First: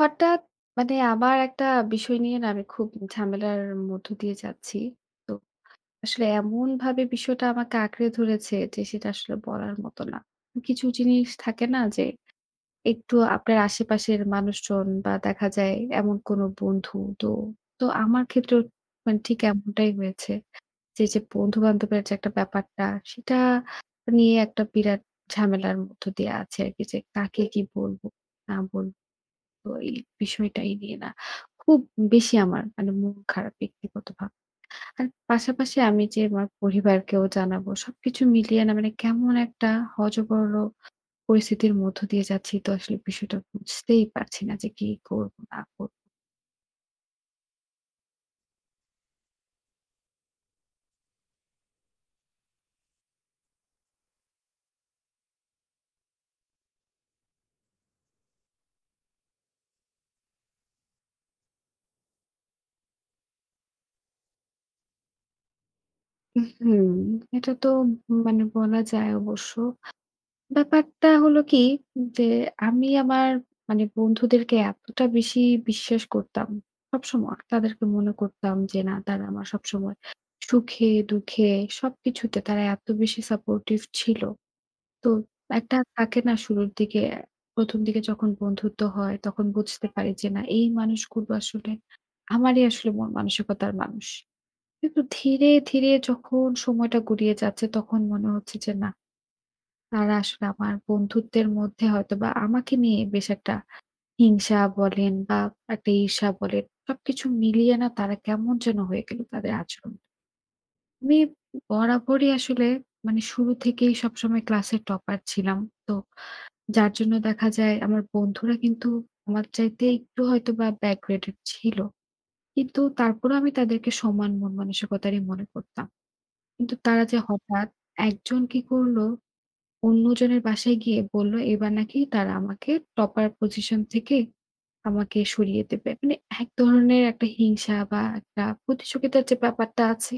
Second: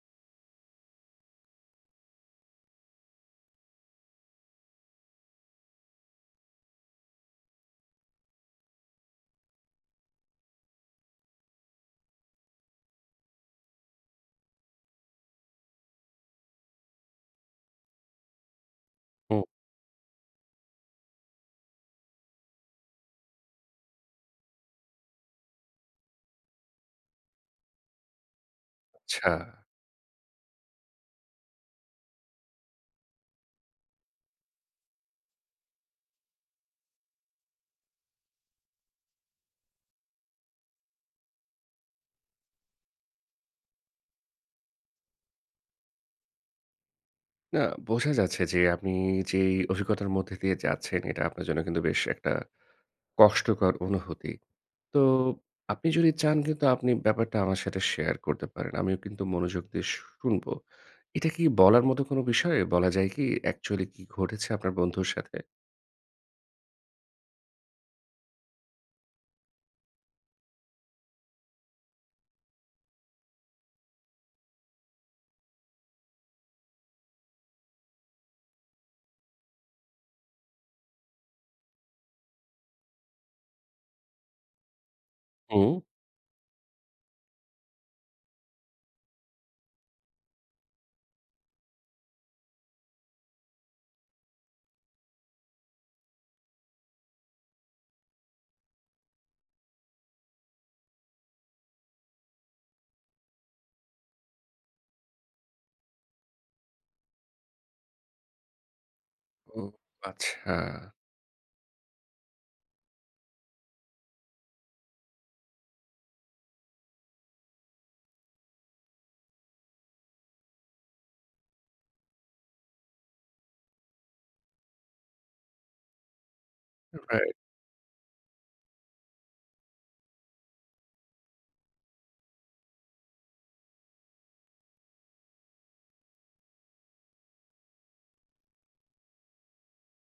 হঠাৎ মানে আমার একটা বিষয় নিয়ে না আমি খুব ঝামেলার মধ্য দিয়ে যাচ্ছি। তো আসলে এমনভাবে বিষয়টা আমাকে আঁকড়ে ধরেছে যে সেটা আসলে বলার মতো না। কিছু জিনিস থাকে না যে একটু আপনার আশেপাশের মানুষজন বা দেখা যায় এমন কোনো বন্ধু তো, তো আমার ক্ষেত্রেও মানে ও ঠিক এমনটাই হয়েছে। যে বন্ধু-বান্ধবের যে একটা ব্যাপারটা সেটা নিয়ে একটা বিরাট ঝামেলার মধ্য দিয়ে আছে আরকি যে কাকে কি বলবো না বলবো। আচ্ছা। তো এই বিষয়টাই নিয়ে না খুব বেশি আমার মানে মন খারাপ ব্যক্তিগতভাবে। আর পাশাপাশি আমি যে আমার পরিবারকেও জানাবো সবকিছু মিলিয়ে না মানে কেমন একটা হযবরল পরিস্থিতির মধ্য দিয়ে যাচ্ছি, তো আসলে বিষয়টা বুঝতেই পারছি না যে কি করব না করব। না বোঝা যাচ্ছে যে আপনি যেই অভিজ্ঞতার মধ্যে দিয়ে যাচ্ছেন এটা আপনার জন্য কিন্তু বেশ একটা কষ্টকর অনুভূতি। তো আপনি যদি চান কিন্তু আপনি ব্যাপারটা আমার সাথে শেয়ার করতে পারেন। আমিও কিন্তু মনোযোগ দিয়ে শুনবো। এটা কি বলার মতো কোনো বিষয়? বলা যায় কি অ্যাকচুয়ালি কি ঘটেছে আপনার বন্ধুর সাথে? হুম, এটা তো মানে বলা যায় অবশ্য ব্যাপারটা হলো কি যে আমি আমার মানে বন্ধুদেরকে এতটা বেশি বিশ্বাস করতাম। সবসময় তাদেরকে মনে করতাম যে না, তারা আমার সবসময় সুখে দুঃখে সবকিছুতে তারা এত বেশি সাপোর্টিভ ছিল। তো হুম। একটা থাকে না শুরুর দিকে, ১ম দিকে যখন বন্ধুত্ব হয় তখন বুঝতে পারি যে না এই মানুষগুলো আসলে আমারই আসলে মন মানসিকতার মানুষ। কিন্তু ধীরে, ধীরে যখন সময়টা গড়িয়ে যাচ্ছে তখন মনে হচ্ছে যে না, তারা আসলে আমার বন্ধুত্বের মধ্যে হয়তোবা আমাকে নিয়ে বেশ একটা হিংসা বলেন বা একটা ঈর্ষা বলেন, সবকিছু মিলিয়ে না তারা কেমন যেন হয়ে গেল তাদের ও আচরণ। আচ্ছা। আমি বরাবরই আসলে মানে শুরু থেকেই সবসময় ক্লাসের টপার ছিলাম। তো যার জন্য দেখা যায় আমার বন্ধুরা কিন্তু আমার চাইতে একটু হয়তোবা ব্যাকগ্রেডেড ছিল। কিন্তু তারপরেও আমি তাদেরকে সমান মন মানসিকতারই মনে করতাম। কিন্তু তারা যে রাইট। হঠাৎ একজন কি করলো, অন্যজনের বাসায় গিয়ে বলল এবার নাকি তারা আমাকে টপার পজিশন থেকে আমাকে সরিয়ে দেবে। মানে এক ধরনের একটা হিংসা বা একটা প্রতিযোগিতার যে ব্যাপারটা আছে,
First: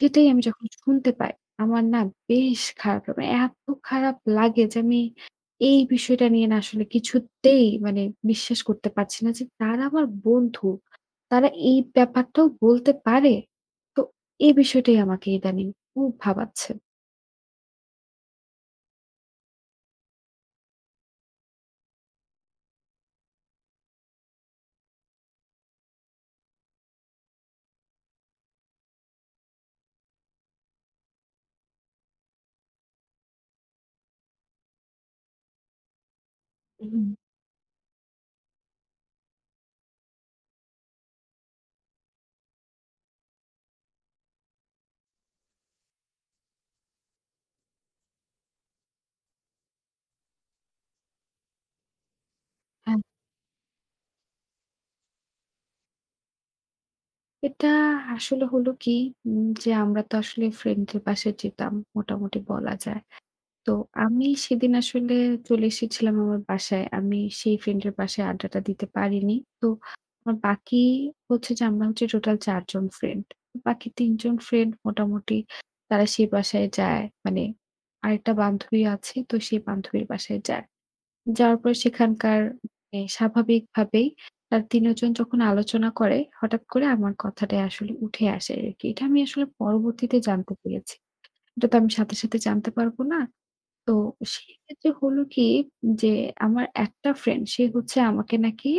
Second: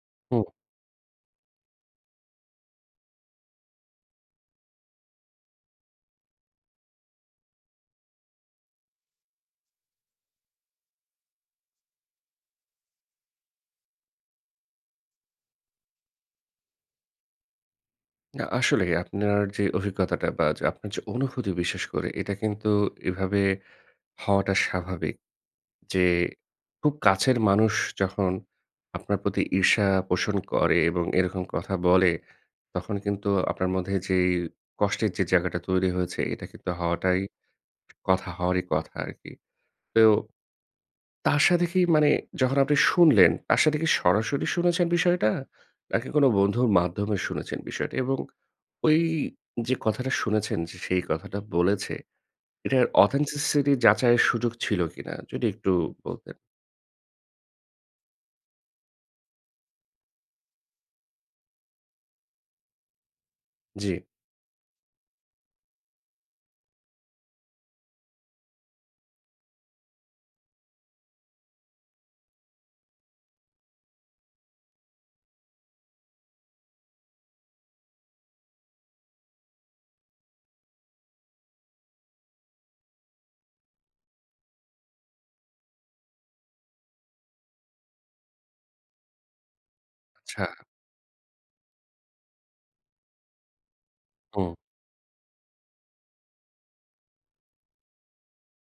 সেটাই আমি হুম। যখন শুনতে পাই, আমার না বেশ খারাপ লাগে। মানে এত খারাপ লাগে যে আমি এই বিষয়টা নিয়ে না আসলে কিছুতেই মানে বিশ্বাস করতে পারছি না যে তারা আমার বন্ধু। তারা এই ব্যাপারটাও বলতে পারে। তো এই বিষয়টাই আমাকে ইদানিং খুব ভাবাচ্ছে। না আসলেই আপনার যে অভিজ্ঞতাটা বা যে আপনার যে অনুভূতি বিশেষ করে এটা কিন্তু এভাবে হওয়াটা স্বাভাবিক। যে খুব কাছের মানুষ যখন আপনার প্রতি ঈর্ষা পোষণ করে এবং এরকম কথা বলে, তখন কিন্তু আপনার মধ্যে যেই কষ্টের যে জায়গাটা তৈরি হয়েছে, এটা কিন্তু হুম। হওয়াটাই কথা হওয়ারই কথা আরকি। তো তার সাথে কি মানে যখন আপনি শুনলেন, তার সাথে কি সরাসরি শুনেছেন বিষয়টা? নাকি কোনো বন্ধুর মাধ্যমে শুনেছেন বিষয়টা? এবং ওই যে কথাটা শুনেছেন যে সেই কথাটা বলেছে, এটার authenticity যাচাইয়ের সুযোগ ছিল কিনা? যদি একটু বলতেন। এটা আসলে হলো কি যে আমরা তো আসলে ফ্রেন্ডদের বাসায় যেতাম মোটামুটি বলা যায়। তো জি, আমি সেদিন আসলে চলে এসেছিলাম আমার বাসায়। আমি সেই ফ্রেন্ডের বাসায় আড্ডাটা দিতে পারিনি। তো আমার বাকি হচ্ছে যে আমরা হচ্ছে টোটাল ৪ জন ফ্রেন্ড। বাকি ৩ জন ফ্রেন্ড মোটামুটি তারা সেই বাসায় যায়। মানে আরেকটা বান্ধবী আছে তো সেই বান্ধবীর বাসায় যায়। যাওয়ার পরে সেখানকার মানে স্বাভাবিকভাবেই তার ৩ জন যখন আলোচনা করে, হঠাৎ করে আমার কথাটাই আসলে উঠে আসে আরকি। এটা আমি আসলে পরবর্তীতে আচ্ছা। জানতে পেরেছি। এটা তো আমি সাথে, সাথে জানতে পারব না। তো হুম। সেক্ষেত্রে হলো কি, যে আমার একটা ফ্রেন্ড সে হচ্ছে আমাকে নাকি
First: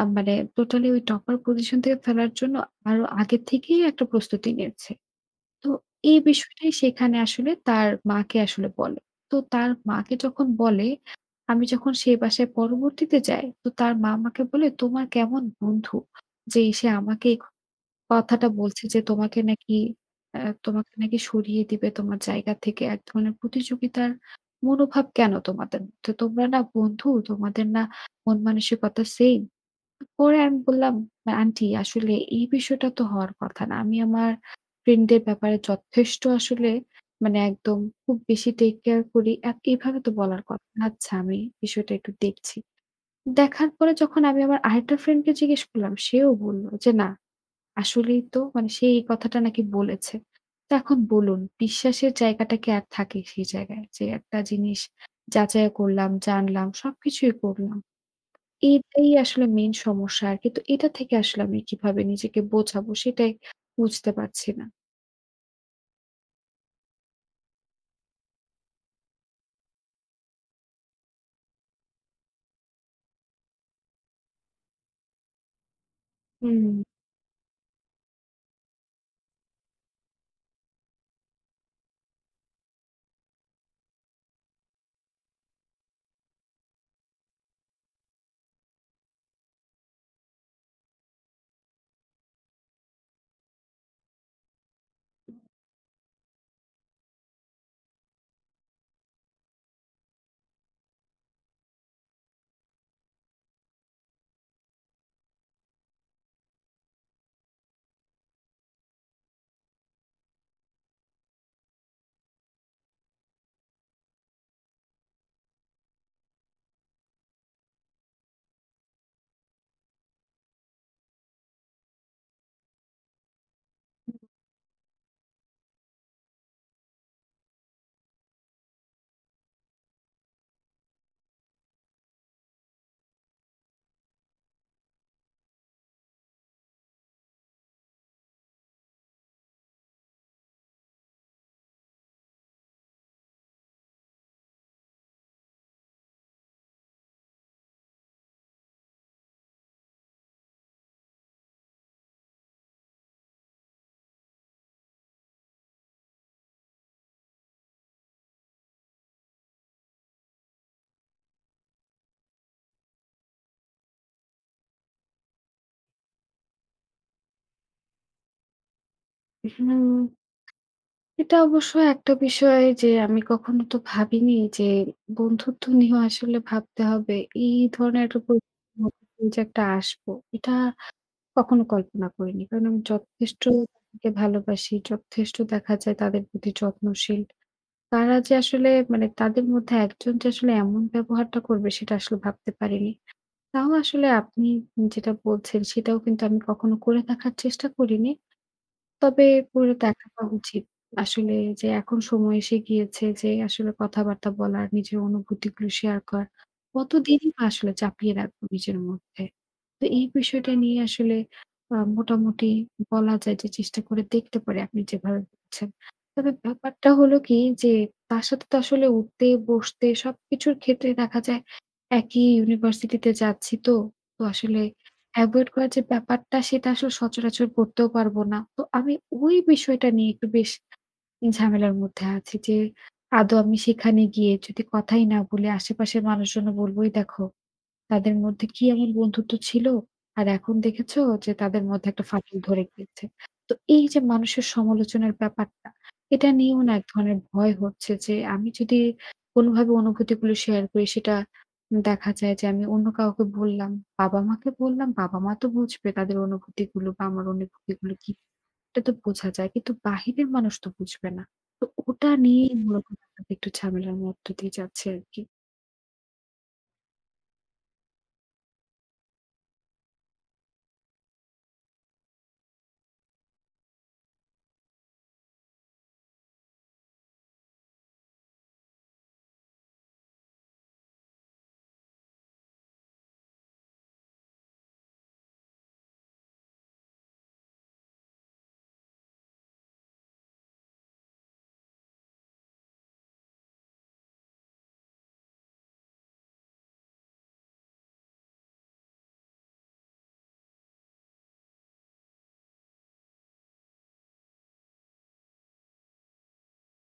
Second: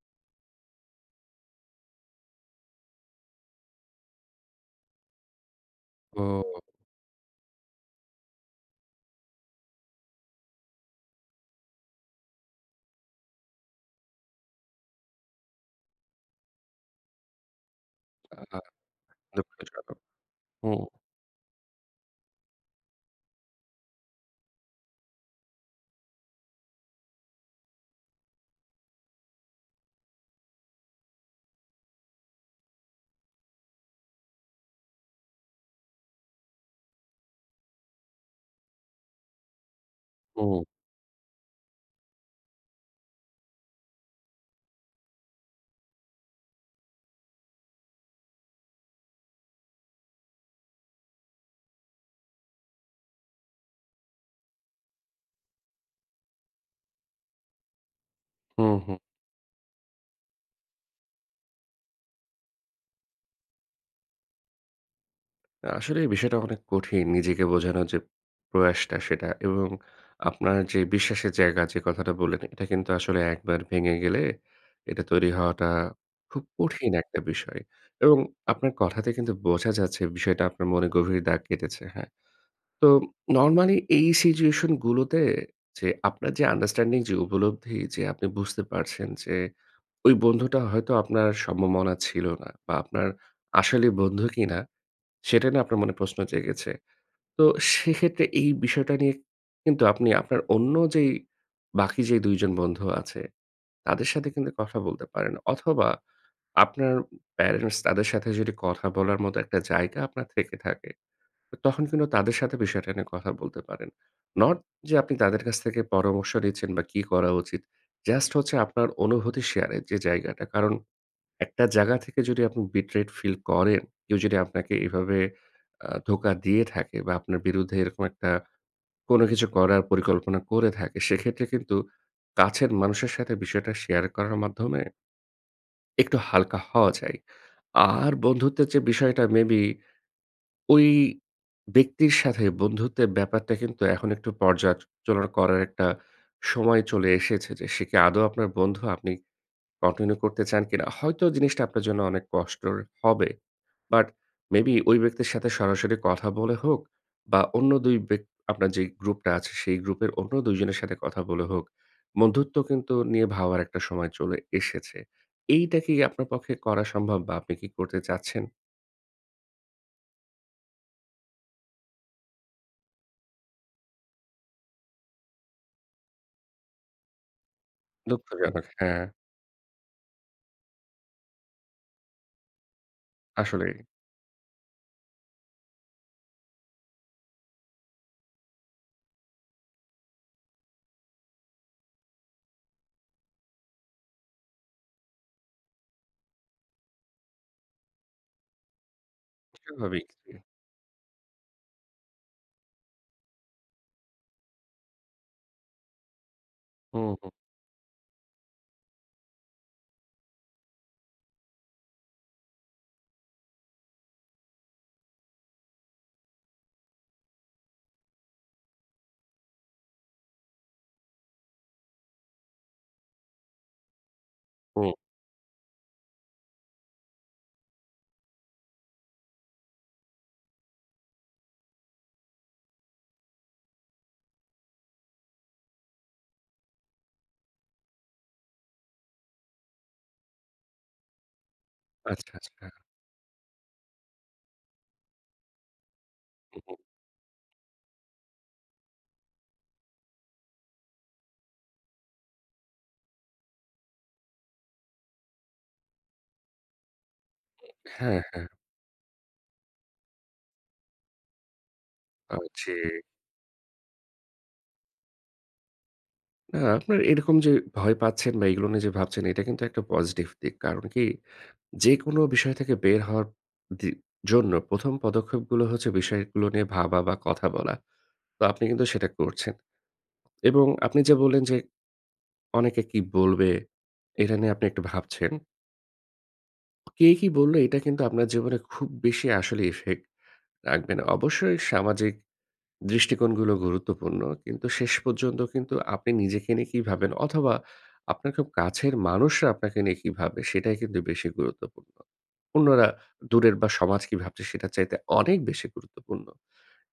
মানে টোটালি ওই টপার পজিশন থেকে ফেলার জন্য আরো আগে থেকেই একটা প্রস্তুতি নিয়েছে। তো এই ও বিষয়টাই সেখানে আসলে তার মাকে আসলে বলে। তো তার মাকে যখন বলে, আমি যখন সেই বাসায় পরবর্তীতে যাই, তো তার মা আমাকে বলে, "তোমার কেমন বন্ধু? যে সে আমাকে এই কথাটা আ বলছে যে দুঃখজনক। আ হুম, তোমাকে নাকি সরিয়ে দিবে তোমার জায়গা থেকে। এক ধরনের প্রতিযোগিতার মনোভাব কেন তোমাদের মধ্যে? তোমরা না বন্ধু? তোমাদের না মন মানসিকতা সেইম?" পরে আমি বললাম, "আন্টি আসলে এই বিষয়টা তো হওয়ার কথা না। আমি আমার ফ্রেন্ডদের ব্যাপারে যথেষ্ট আসলে মানে একদম খুব বেশি টেক কেয়ার করি। এত এভাবে তো বলার হুম, কথা না। আচ্ছা, আমি বিষয়টা একটু দেখছি।" দেখার পরে যখন আমি আমার আরেকটা ফ্রেন্ডকে জিজ্ঞেস করলাম, সেও বলল যে, "না, আসলেই তো মানে সে এই কথাটা নাকি বলেছে।" তো এখন বলুন, বিশ্বাসের জায়গাটা কি আর থাকে সেই জায়গায়? যে একটা জিনিস যাচাইও করলাম, জানলাম, সবকিছুই করলাম। হুম, হুম। এটাই আসলে মেইন সমস্যা আরকি। তো এটা থেকে আসলে আমি কিভাবে নিজেকে বোঝাবো সেটাই বুঝতে পারছি না। আসলে এই বিষয়টা অনেক কঠিন। নিজেকে বোঝানোর যে প্রয়াসটা সেটা এবং আপনার যে বিশ্বাসের জায়গা যে কথাটা বললেন এটা কিন্তু আসলে একবার ভেঙে গেলে এটা তৈরি হওয়াটা খুব হুম। কঠিন একটা বিষয়। এবং আপনার কথাতে কিন্তু বোঝা যাচ্ছে বিষয়টা আপনার মনে গভীর দাগ কেটেছে, হ্যাঁ? তো নরমালি এই সিচুয়েশন গুলোতে যে আপনার যে আন্ডারস্ট্যান্ডিং যে উপলব্ধি যে আপনি বুঝতে পারছেন যে ওই বন্ধুটা হয়তো আপনার সমমনা ছিল না বা আপনার আসলে বন্ধু কিনা সেটা নিয়ে আপনার মনে প্রশ্ন জেগেছে। তো সেক্ষেত্রে এই বিষয়টা নিয়ে কিন্তু আপনি আপনার অন্য যেই বাকি যে ২ জন বন্ধু আছে তাদের সাথে কিন্তু কথা বলতে পারেন। অথবা আপনার প্যারেন্টস তাদের সাথে যদি কথা বলার মতো একটা জায়গা আপনার থেকে থাকে, তো তখন কিন্তু তাদের সাথে বিষয়টা নিয়ে কথা বলতে পারেন। নট যে আপনি তাদের কাছ থেকে পরামর্শ নিচ্ছেন বা কি করা উচিত। জাস্ট হচ্ছে আপনার অনুভূতি শেয়ারের যে জায়গাটা। কারণ একটা জায়গা থেকে যদি আপনি বিটরেট ফিল করেন, কেউ যদি আপনাকে এভাবে ধোঁকা দিয়ে থাকে বা আপনার বিরুদ্ধে এরকম একটা কোনো কিছু করার পরিকল্পনা করে থাকে, সেক্ষেত্রে কিন্তু কাছের মানুষের সাথে বিষয়টা শেয়ার করার মাধ্যমে একটু হালকা হওয়া যায়। আর বন্ধুত্বের যে বিষয়টা মেবি ওই ব্যক্তির সাথে বন্ধুত্বের ব্যাপারটা কিন্তু এখন একটু পর্যালোচনা করার একটা সময় চলে এসেছে যে, সে কি আদৌ আপনার বন্ধু? আপনি কন্টিনিউ করতে চান কিনা? হয়তো জিনিসটা আপনার জন্য অনেক কষ্টের হবে। বাট মেবি ওই ব্যক্তির সাথে সরাসরি কথা বলে হোক বা অন্য ২ আপনার যে গ্রুপটা আছে সেই গ্রুপের অন্য ২ জনের সাথে কথা বলে হোক, বন্ধুত্ব কিন্তু নিয়ে ভাবার একটা সময় চলে এসেছে। এইটা কি আপনার পক্ষে করা সম্ভব বা আপনি কি করতে চাচ্ছেন? হুম, এটা অবশ্য একটা বিষয় যে আমি কখনো তো ভাবিনি যে বন্ধুত্ব নিয়েও আসলে ভাবতে হবে। এই ধরনের একটা দুঃখজনক, পরিস্থিতির হ্যাঁ, মধ্যে দিয়ে যে একটা আসবো, এটা কখনো কল্পনা করিনি। কারণ আমি যথেষ্ট আসলেই। তাদেরকে ভালোবাসি, যথেষ্ট দেখা যায় তাদের প্রতি যত্নশীল। তারা যে আসলে মানে তাদের মধ্যে একজন যে আসলে এমন ব্যবহারটা করবে সেটা আসলে ভাবতে পারিনি। তাও আসলে আপনি যেটা বলছেন সেটাও কিন্তু আমি কখনো করে দেখার চেষ্টা করিনি। তবে করে স্বাভাবিক দেখাটা জি। উচিত। আসলে যে এখন সময় এসে গিয়েছে যে আসলে কথাবার্তা বলার, নিজের অনুভূতিগুলো শেয়ার করার। হুম, কতদিনই হুম, বা আসলে চাপিয়ে রাখবো নিজের মধ্যে। তো এই বিষয়টা নিয়ে আসলে মোটামুটি বলা যায় যে চেষ্টা করে দেখতে পারি আপনি যেভাবে বলছেন। তবে ব্যাপারটা হলো কি, যে তার সাথে তো আসলে উঠতে, বসতে সবকিছুর ক্ষেত্রে দেখা যায় একই ইউনিভার্সিটিতে যাচ্ছি তো। তো আসলে হুম। এভয়েড করার যে ব্যাপারটা, সেটা আসলে সচরাচর করতেও পারবো না। তো আমি ওই বিষয়টা নিয়ে একটু বেশ ঝামেলার মধ্যে আছি যে, আদৌ আমি সেখানে গিয়ে যদি কথাই না বলি, আশেপাশের মানুষজনও বলবই, দেখো তাদের মধ্যে কি এমন বন্ধুত্ব ছিল? আর এখন দেখেছো যে তাদের মধ্যে একটা আচ্ছা, ফাটল ধরে আচ্ছা। গিয়েছে। তো এই যে মানুষের সমালোচনার ব্যাপারটা, এটা নিয়েও হুম, না হুম। এক ধরনের ভয় হচ্ছে যে আমি যদি কোনোভাবে অনুভূতিগুলো শেয়ার করি, সেটা দেখা যায় যে আমি অন্য কাউকে বললাম, বাবা-মাকে বললাম, বাবা-মা তো বুঝবে তাদের অনুভূতিগুলো বা আমার অনুভূতিগুলো কি, হ্যাঁ, হ্যাঁ। এটা তো বোঝা যায়। কিন্তু বাহিরের মানুষ তো বুঝবে না। তো ওটা আ নিয়েই জি। মূলত একটু ঝামেলার মধ্য দিয়ে যাচ্ছে আরকি। না আপনার এরকম যে ভয় পাচ্ছেন বা এগুলো নিয়ে যে ভাবছেন এটা কিন্তু একটা পজিটিভ দিক। কারণ কি যেকোনো বিষয় থেকে বের হওয়ার দি জন্য ১ম পদক্ষেপগুলো হচ্ছে বিষয়গুলো নিয়ে ভাবা বা কথা বলা। তো আপনি কিন্তু সেটা করছেন এবং আপনি যে বললেন যে, অনেকে কি বলবে? এটা নিয়ে আপনি একটু ভাবছেন। কে কি বলল এটা কিন্তু আপনার জীবনে খুব বেশি আসলে ইফেক্ট রাখবে না। অবশ্যই সামাজিক দৃষ্টিকোণগুলো গুরুত্বপূর্ণ। কিন্তু শেষ পর্যন্ত কিন্তু আপনি নিজেকে নিয়ে কি ভাবেন অথবা আপনার খুব কাছের মানুষরা আপনাকে নিয়ে কি ভাবে সেটাই কিন্তু বেশি গুরুত্বপূর্ণ। অন্যরা দূরের বা সমাজ কি ভাবছে সেটার চাইতে অনেক বেশি গুরুত্বপূর্ণ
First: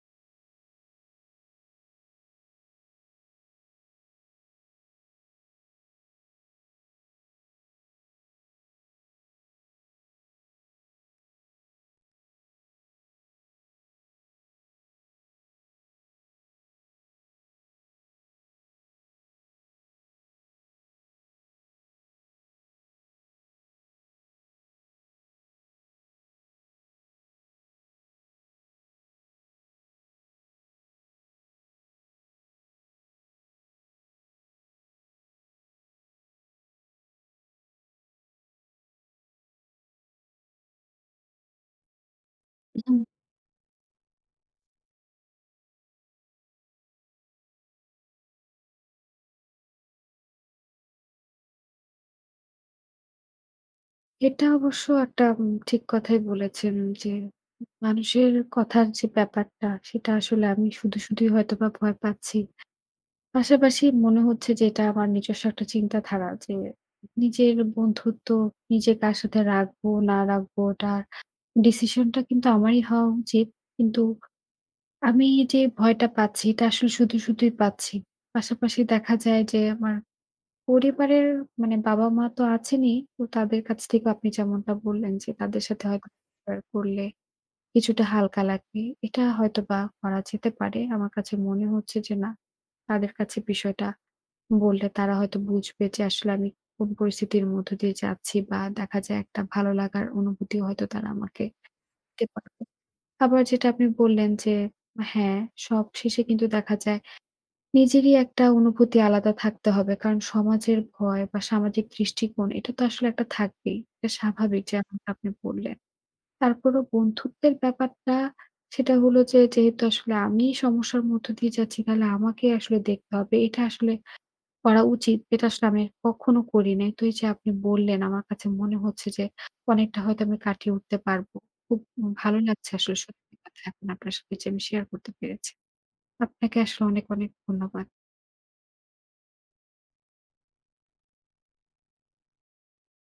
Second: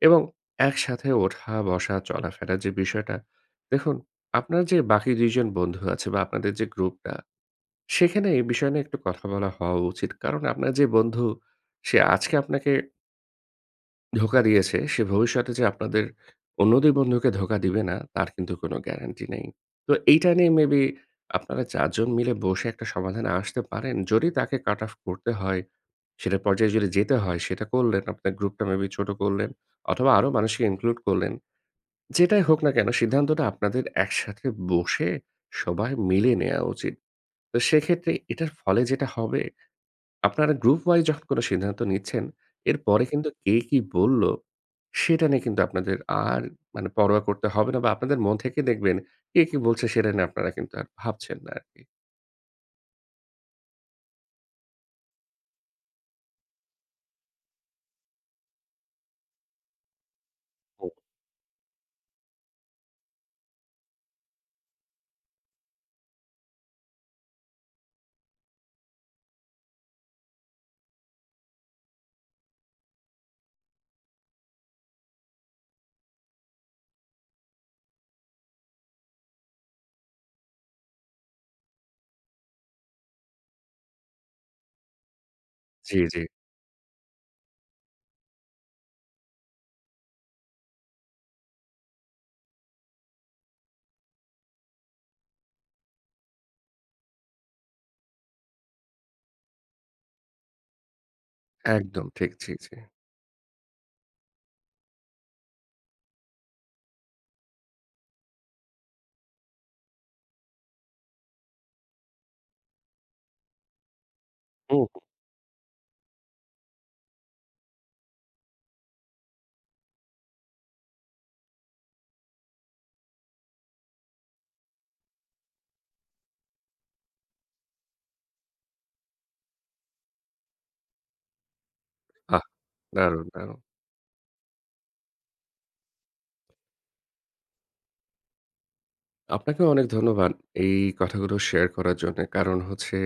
এবং একসাথে ওঠা, বসা, চলাফেরার যে বিষয়টা দেখুন আপনার যে বাকি ২ জন বন্ধু আছে বা আপনাদের যে গ্রুপটা সেখানে এই বিষয় নিয়ে একটু কথা বলা হওয়া উচিত। কারণ আপনার যে বন্ধু সে আজকে আপনাকে ধোঁকা দিয়েছে, সে ভবিষ্যতে যে আপনাদের অন্য ২ বন্ধুকে ধোঁকা দিবে না, তার কিন্তু কোনো গ্যারান্টি নেই। তো এইটা নিয়ে মেবি আপনারা ৪ জন মিলে বসে একটা সমাধানে আসতে পারেন। যদি তাকে কাট অফ করতে হয়, সেটা পর্যায়ে যদি যেতে হয়, সেটা করলেন। আপনার গ্রুপটা মেবি ছোট করলেন অথবা আরো মানুষকে ইনক্লুড করলেন। যেটাই হোক না কেন সিদ্ধান্তটা আপনাদের একসাথে বসে সবাই মিলে নেয়া উচিত। তো সেক্ষেত্রে এটার ফলে যেটা হবে আপনারা গ্রুপ ওয়াইজ যখন কোনো সিদ্ধান্ত নিচ্ছেন, এরপরে কিন্তু কে কি বলল, সেটা নিয়ে কিন্তু আপনাদের আর মানে পরোয়া করতে হবে না বা আপনাদের মন থেকে দেখবেন কে কি বলছে সেটা নিয়ে আপনারা কিন্তু আর ভাবছেন না আরকি। এটা অবশ্য একটা ঠিক কথাই বলেছেন যে, মানুষের কথার যে ব্যাপারটা, সেটা আসলে আমি হুম। শুধু, শুধুই হয়তোবা ভয় পাচ্ছি। পাশাপাশি মনে হচ্ছে যে এটা আমার নিজস্ব একটা চিন্তাধারা, যে নিজের বন্ধুত্ব নিজে কার সাথে রাখবো না রাখবো ওটার ডিসিশনটা কিন্তু আমারই হওয়া উচিত। কিন্তু আমি যে ভয়টা পাচ্ছি এটা আসলে শুধু, শুধুই পাচ্ছি। পাশাপাশি দেখা যায় যে আমার পরিবারের মানে বাবা-মা তো আছেনই। তো তাদের কাছ থেকেও আপনি যেমনটা বললেন যে তাদের সাথে জি, হয়তো জি। শেয়ার করলে কিছুটা হালকা লাগবে। এটা হয়তোবা করা যেতে পারে। আমার কাছে মনে হচ্ছে যে না, তাদের কাছে বিষয়টা বললে তারা হয়তো বুঝবে যে আসলে আমি কোন পরিস্থিতির মধ্য দিয়ে যাচ্ছি, বা দেখা যায় একটা ভালো লাগার অনুভূতিও হয়তো তারা আমাকে একদম দিতে ঠিক। জি, পারবে। জি। আবার যেটা আপনি বললেন যে হ্যাঁ, সবশেষে কিন্তু দেখা যায় নিজেরই একটা অনুভূতি আলাদা থাকতে হবে। কারণ সমাজের ভয় বা সামাজিক দৃষ্টিকোণ, এটা তো আসলে একটা থাকবেই। এটা স্বাভাবিক, হুম, হুম। যেমনটা আপনি বললেন। তারপরেও বন্ধুত্বের ব্যাপারটা, সেটা হলো যে যেহেতু আসলে আমি সমস্যার মধ্য দিয়ে যাচ্ছি, তাহলে আমাকে আসলে দেখতে হবে। এটা আসলে করা উচিত। এটা আসলে আমি কখনো করি নাই। তো এই যে আপনি বললেন, আমার কাছে মনে হচ্ছে যে অনেকটা হয়তো আমি কাটিয়ে উঠতে পারবো। খুব ভালো আহ! লাগছে আসলে, দারুণ, সত্যি দারুণ। কথা, এখন আপনার সাথে যে আমি শেয়ার করতে পেরেছি। আপনাকে আসলে অনেক, অনেক ধন্যবাদ। আপনাকেও অনেক ধন্যবাদ এই কথাগুলো শেয়ার করার জন্যে। কারণ হচ্ছে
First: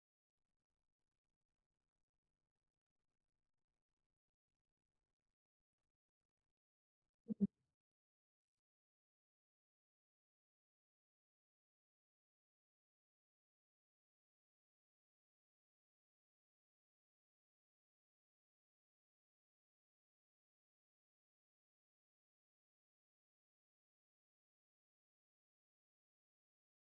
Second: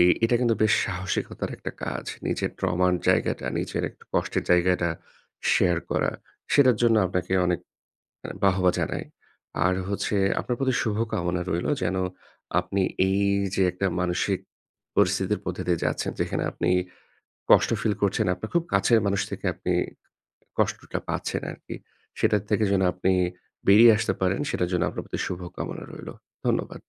এটা কিন্তু বেশ সাহসিকতার একটা কাজ। নিজের ট্রমার জায়গাটা, নিজের একটু কষ্টের জায়গাটা শেয়ার করা। সেটার জন্য আপনাকে অনেক বাহবা জানাই। আর হচ্ছে আপনার প্রতি শুভকামনা রইলো যেন আপনি এই যে একটা মানসিক পরিস্থিতির মধ্যে দিয়ে যাচ্ছেন, যেখানে আপনি কষ্ট ফিল করছেন, আপনার খুব কাছের মানুষ থেকে আপনি কষ্টটা পাচ্ছেন আরকি। সেটার থেকে যেন আপনি বেরিয়ে আসতে পারেন, সেটার জন্য আপনার প্রতি শুভকামনা রইলো। ধন্যবাদ।